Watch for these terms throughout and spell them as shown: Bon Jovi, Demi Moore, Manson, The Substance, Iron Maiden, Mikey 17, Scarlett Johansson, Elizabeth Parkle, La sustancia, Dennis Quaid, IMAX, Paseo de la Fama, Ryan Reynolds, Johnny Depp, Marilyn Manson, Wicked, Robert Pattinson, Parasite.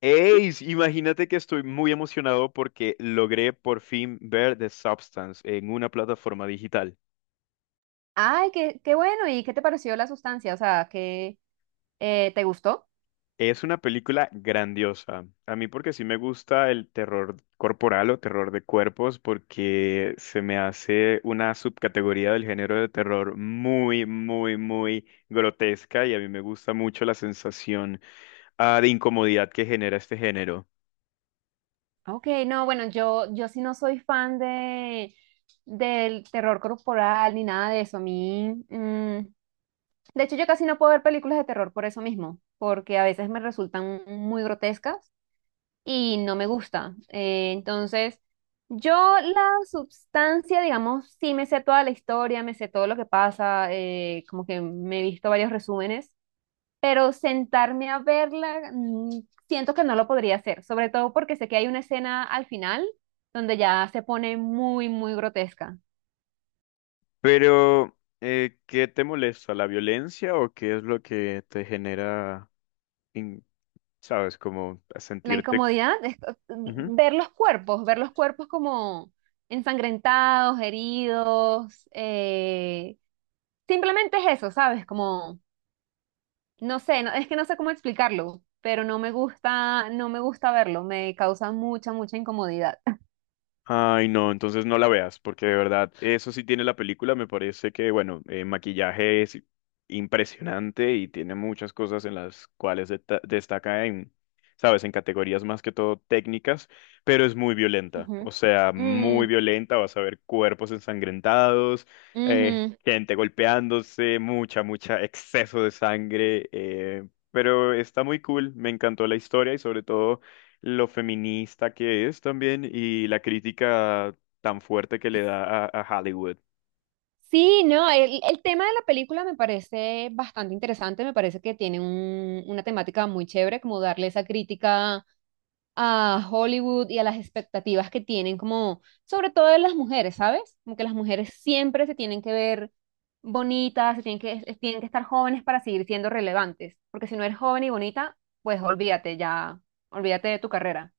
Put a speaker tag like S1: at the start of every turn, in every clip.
S1: Ey, sí, imagínate que estoy muy emocionado porque logré por fin ver The Substance en una plataforma digital.
S2: Ay, qué bueno. ¿Y qué te pareció la sustancia? O sea, ¿qué te gustó?
S1: Es una película grandiosa. A mí porque sí me gusta el terror corporal o terror de cuerpos porque se me hace una subcategoría del género de terror muy, muy, muy grotesca y a mí me gusta mucho la sensación, de incomodidad que genera este género.
S2: Ok, no, bueno, yo sí no soy fan del terror corporal ni nada de eso. A mí, de hecho, yo casi no puedo ver películas de terror por eso mismo, porque a veces me resultan muy grotescas y no me gusta. Entonces, yo la sustancia, digamos, sí me sé toda la historia, me sé todo lo que pasa, como que me he visto varios resúmenes, pero sentarme a verla, siento que no lo podría hacer, sobre todo porque sé que hay una escena al final donde ya se pone muy, muy grotesca.
S1: Pero, ¿qué te molesta? ¿La violencia o qué es lo que te genera? in- ¿Sabes? Como a
S2: La
S1: sentirte...
S2: incomodidad es
S1: Ujú.
S2: ver los cuerpos como ensangrentados, heridos, simplemente es eso, ¿sabes? Como, no sé, es que no sé cómo explicarlo, pero no me gusta, no me gusta verlo, me causa mucha, mucha incomodidad.
S1: Ay, no, entonces no la veas, porque de verdad, eso sí tiene la película, me parece que, bueno, maquillaje es impresionante y tiene muchas cosas en las cuales destaca en, ¿sabes? En categorías más que todo técnicas, pero es muy violenta,
S2: Ujú.
S1: o sea, muy
S2: Mm,
S1: violenta, vas a ver cuerpos ensangrentados,
S2: ujú.
S1: gente golpeándose, mucha, mucha exceso de sangre, pero está muy cool, me encantó la historia y sobre todo... lo feminista que es también y la crítica tan fuerte que le da a Hollywood.
S2: Sí, no, el tema de la película me parece bastante interesante, me parece que tiene una temática muy chévere, como darle esa crítica a Hollywood y a las expectativas que tienen, como sobre todo de las mujeres, ¿sabes? Como que las mujeres siempre se tienen que ver bonitas, se tienen que, tienen que estar jóvenes para seguir siendo relevantes, porque si no eres joven y bonita, pues olvídate ya, olvídate de tu carrera.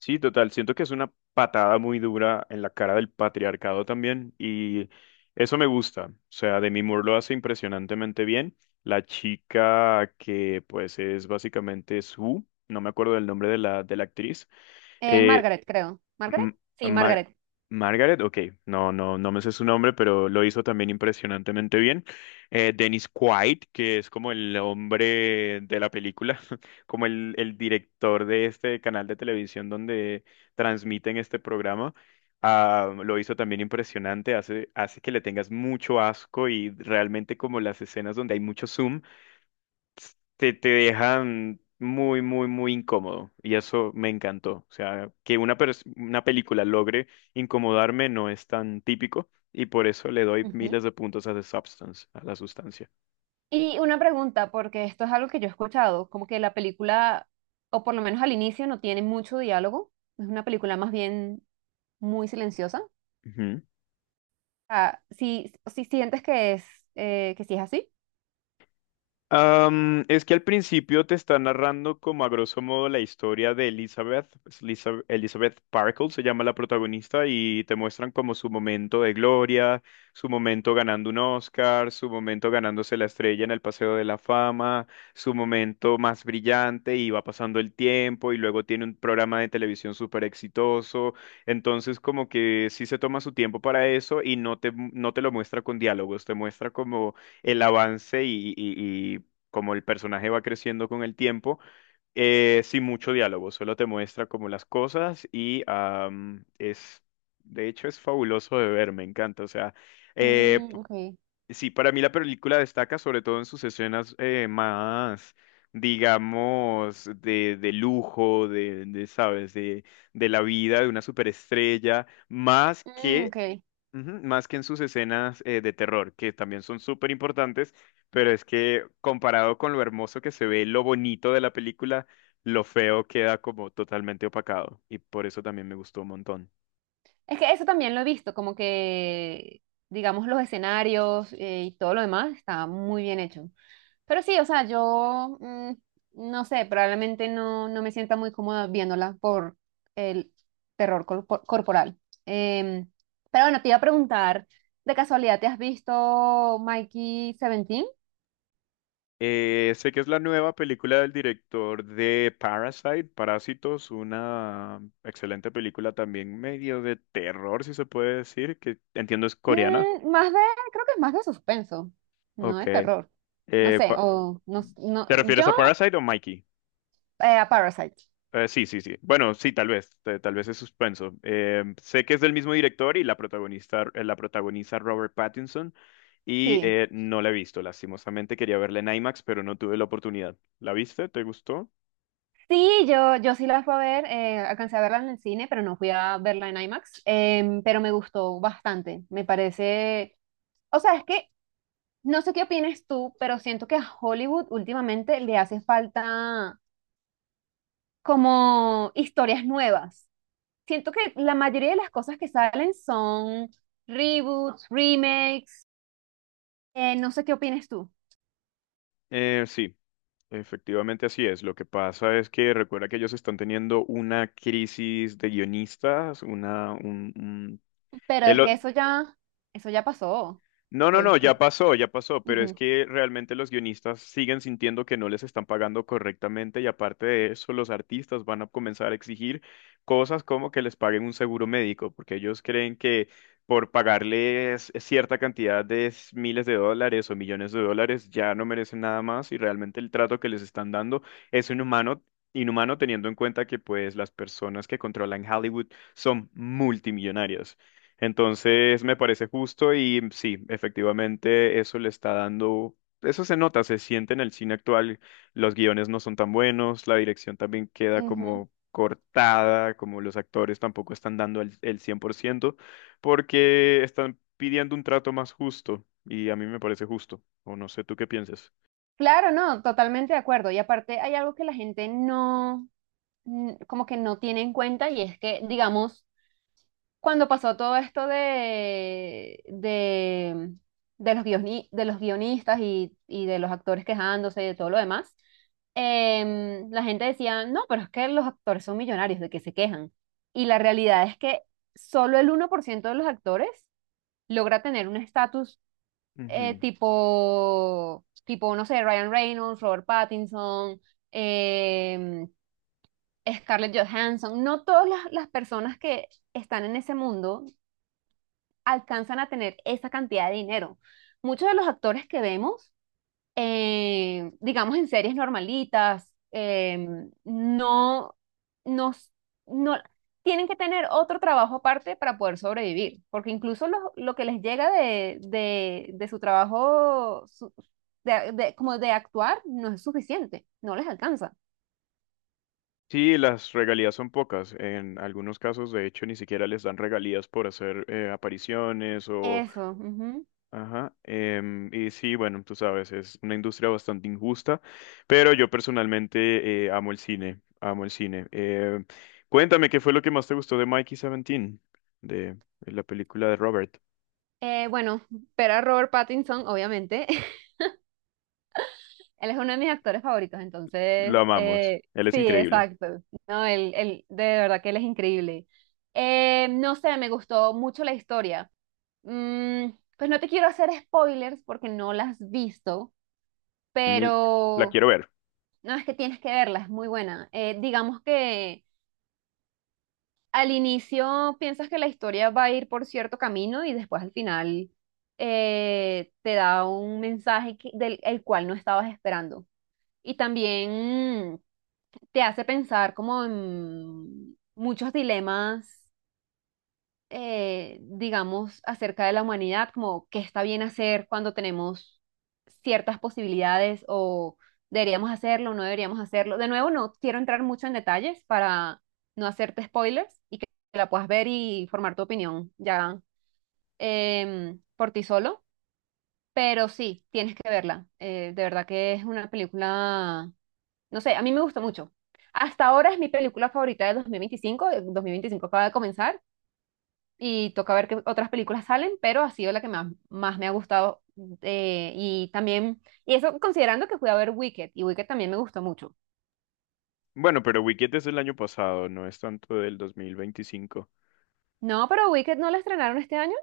S1: Sí, total, siento que es una patada muy dura en la cara del patriarcado también y eso me gusta. O sea, Demi Moore lo hace impresionantemente bien. La chica que pues es básicamente su, no me acuerdo del nombre de la actriz, eh,
S2: Margaret, creo. ¿Margaret?
S1: M-
S2: Sí,
S1: Mar-
S2: Margaret.
S1: Margaret, ok, no me sé su nombre, pero lo hizo también impresionantemente bien. Dennis Quaid, que es como el hombre de la película, como el director de este canal de televisión donde transmiten este programa, lo hizo también impresionante, hace, hace que le tengas mucho asco y realmente como las escenas donde hay mucho zoom te dejan muy, muy, muy incómodo. Y eso me encantó. O sea, que una película logre incomodarme no es tan típico. Y por eso le doy
S2: Ujú.
S1: miles de puntos a The Substance, a la sustancia.
S2: Y una pregunta, porque esto es algo que yo he escuchado, como que la película, o por lo menos al inicio, no tiene mucho diálogo, es una película más bien muy silenciosa. Ah, si sientes que es, que sí es así.
S1: Es que al principio te está narrando como a grosso modo la historia de Elizabeth, pues, Elizabeth Parkle se llama la protagonista y te muestran como su momento de gloria, su momento ganando un Oscar, su momento ganándose la estrella en el Paseo de la Fama, su momento más brillante y va pasando el tiempo y luego tiene un programa de televisión súper exitoso, entonces como que sí se toma su tiempo para eso y no no te lo muestra con diálogos, te muestra como el avance y como el personaje va creciendo con el tiempo, sin mucho diálogo, solo te muestra como las cosas y de hecho, es fabuloso de ver, me encanta. O sea, eh,
S2: Mm, ok.
S1: sí, para mí la película destaca sobre todo en sus escenas más, digamos, de lujo, ¿sabes? De la vida de una superestrella, más
S2: Mm,
S1: que
S2: ok.
S1: ujú, más que en sus escenas de terror, que también son súper importantes, pero es que comparado con lo hermoso que se ve, lo bonito de la película, lo feo queda como totalmente opacado y por eso también me gustó un montón.
S2: Es que eso también lo he visto, como que, digamos, los escenarios, y todo lo demás está muy bien hecho. Pero sí, o sea, yo no sé, probablemente no, no me sienta muy cómoda viéndola por el terror corporal. Em, pero bueno, te iba a preguntar, ¿de casualidad te has visto Mikey 17?
S1: Sé que es la nueva película del director de Parasite, Parásitos, una excelente película también medio de terror, si se puede decir, que entiendo es coreana.
S2: Mm, más de, Creo que es más de suspenso, no
S1: Ok.
S2: de terror. No
S1: Eh,
S2: sé,
S1: pa-
S2: o no, no
S1: ¿Te
S2: yo
S1: refieres a Parasite o Mikey?
S2: a Parasite.
S1: Sí, sí, sí. Bueno, sí, tal vez es suspenso. Sé que es del mismo director y la protagonista, la protagoniza Robert Pattinson y
S2: Sí,
S1: no la he visto, lastimosamente quería verla en IMAX, pero no tuve la oportunidad. ¿La viste? ¿Te gustó?
S2: sí, yo sí la fui a ver, alcancé a verla en el cine, pero no fui a verla en IMAX, pero me gustó bastante, me parece, o sea, es que no sé qué opinas tú, pero siento que a Hollywood últimamente le hace falta como historias nuevas. Siento que la mayoría de las cosas que salen son reboots, remakes, no sé qué opinas tú,
S1: Sí, efectivamente así es. Lo que pasa es que recuerda que ellos están teniendo una crisis de guionistas, una, un-
S2: pero es
S1: el-
S2: que eso ya pasó.
S1: no, no,
S2: Que,
S1: no,
S2: que-
S1: ya pasó, pero es
S2: Ujú,
S1: que realmente los guionistas siguen sintiendo que no les están pagando correctamente y aparte de eso, los artistas van a comenzar a exigir cosas como que les paguen un seguro médico, porque ellos creen que por pagarles cierta cantidad miles de dólares o millones de dólares ya no merecen nada más y realmente el trato que les están dando es inhumano. Inhumano teniendo en cuenta que pues las personas que controlan Hollywood son multimillonarias. Entonces me parece justo y sí, efectivamente eso le está dando, eso se nota, se siente en el cine actual, los guiones no son tan buenos, la dirección también queda
S2: ujú.
S1: como cortada, como los actores tampoco están dando el 100% porque están pidiendo un trato más justo y a mí me parece justo, o no sé tú qué piensas.
S2: Claro, no, totalmente de acuerdo. Y aparte hay algo que la gente no, como que no tiene en cuenta, y es que, digamos, cuando pasó todo esto de los de los guionistas y de los actores quejándose y de todo lo demás, la gente decía, no, pero es que los actores son millonarios, ¿de que se quejan? Y la realidad es que solo el 1% de los actores logra tener un estatus
S1: Ujú.
S2: tipo, tipo, no sé, Ryan Reynolds, Robert Pattinson, em, Scarlett Johansson, no todas las personas que están en ese mundo alcanzan a tener esa cantidad de dinero. Muchos de los actores que vemos digamos, en series normalitas, no, no, no, tienen que tener otro trabajo aparte para poder sobrevivir, porque incluso lo que les llega de su trabajo, como de actuar, no es suficiente, no les alcanza.
S1: Sí, las regalías son pocas. En algunos casos, de hecho, ni siquiera les dan regalías por hacer apariciones o
S2: Eso. Ujú.
S1: ajá, y sí, bueno, tú sabes, es una industria bastante injusta, pero yo personalmente amo el cine, amo el cine. Cuéntame, ¿qué fue lo que más te gustó de Mikey 17, de, de la película de Robert?
S2: Bueno, ver a Robert Pattinson, obviamente. Él es uno de mis actores favoritos,
S1: Lo
S2: entonces,
S1: amamos, él es
S2: sí,
S1: increíble.
S2: exacto. No, de verdad que él es increíble. No sé, me gustó mucho la historia. Mm, pues no te quiero hacer spoilers porque no las has visto,
S1: Mil- la
S2: pero
S1: quiero ver.
S2: no, es que tienes que verla, es muy buena. Digamos que al inicio piensas que la historia va a ir por cierto camino y después al final te da un mensaje del el cual no estabas esperando. Y también, te hace pensar como en muchos dilemas, digamos, acerca de la humanidad, como qué está bien hacer cuando tenemos ciertas posibilidades o deberíamos hacerlo, no deberíamos hacerlo. De nuevo, no quiero entrar mucho en detalles para no hacerte spoilers y que la puedas ver y formar tu opinión ya, por ti solo, pero sí, tienes que verla. De verdad que es una película, no sé, a mí me gusta mucho. Hasta ahora es mi película favorita de 2025. El 2025 acaba de comenzar y toca ver qué otras películas salen, pero ha sido la que más, más me ha gustado. Y también, y eso considerando que fui a ver Wicked, y Wicked también me gustó mucho.
S1: Bueno, pero Wicked es del año pasado, no es tanto del 2025.
S2: No, pero Wicked no la estrenaron este año.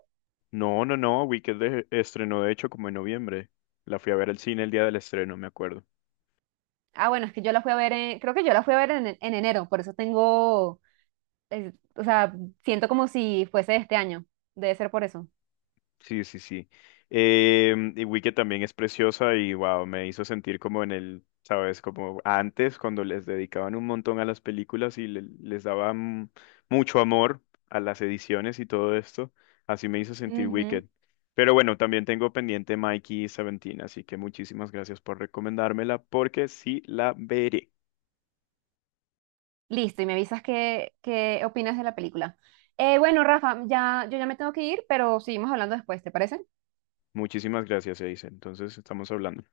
S1: No, no, no, Wicked estrenó de hecho como en noviembre. La fui a ver al cine el día del estreno, me acuerdo.
S2: Ah, bueno, es que yo la fui a ver, creo que yo la fui a ver en, enero, por eso tengo, o sea, siento como si fuese de este año. Debe ser por eso.
S1: Sí, sí, sí. Y Wicked también es preciosa y wow, me hizo sentir como en el, sabes, como antes cuando les dedicaban un montón a las películas y les daban mucho amor a las ediciones y todo esto. Así me hizo sentir Wicked. Pero bueno, también tengo pendiente Mikey y Seventeen, así que muchísimas gracias por recomendármela porque sí la veré.
S2: Listo, y me avisas qué opinas de la película. Bueno, Rafa, yo ya me tengo que ir, pero seguimos hablando después, ¿te parece?
S1: Muchísimas gracias, dice. Entonces estamos hablando.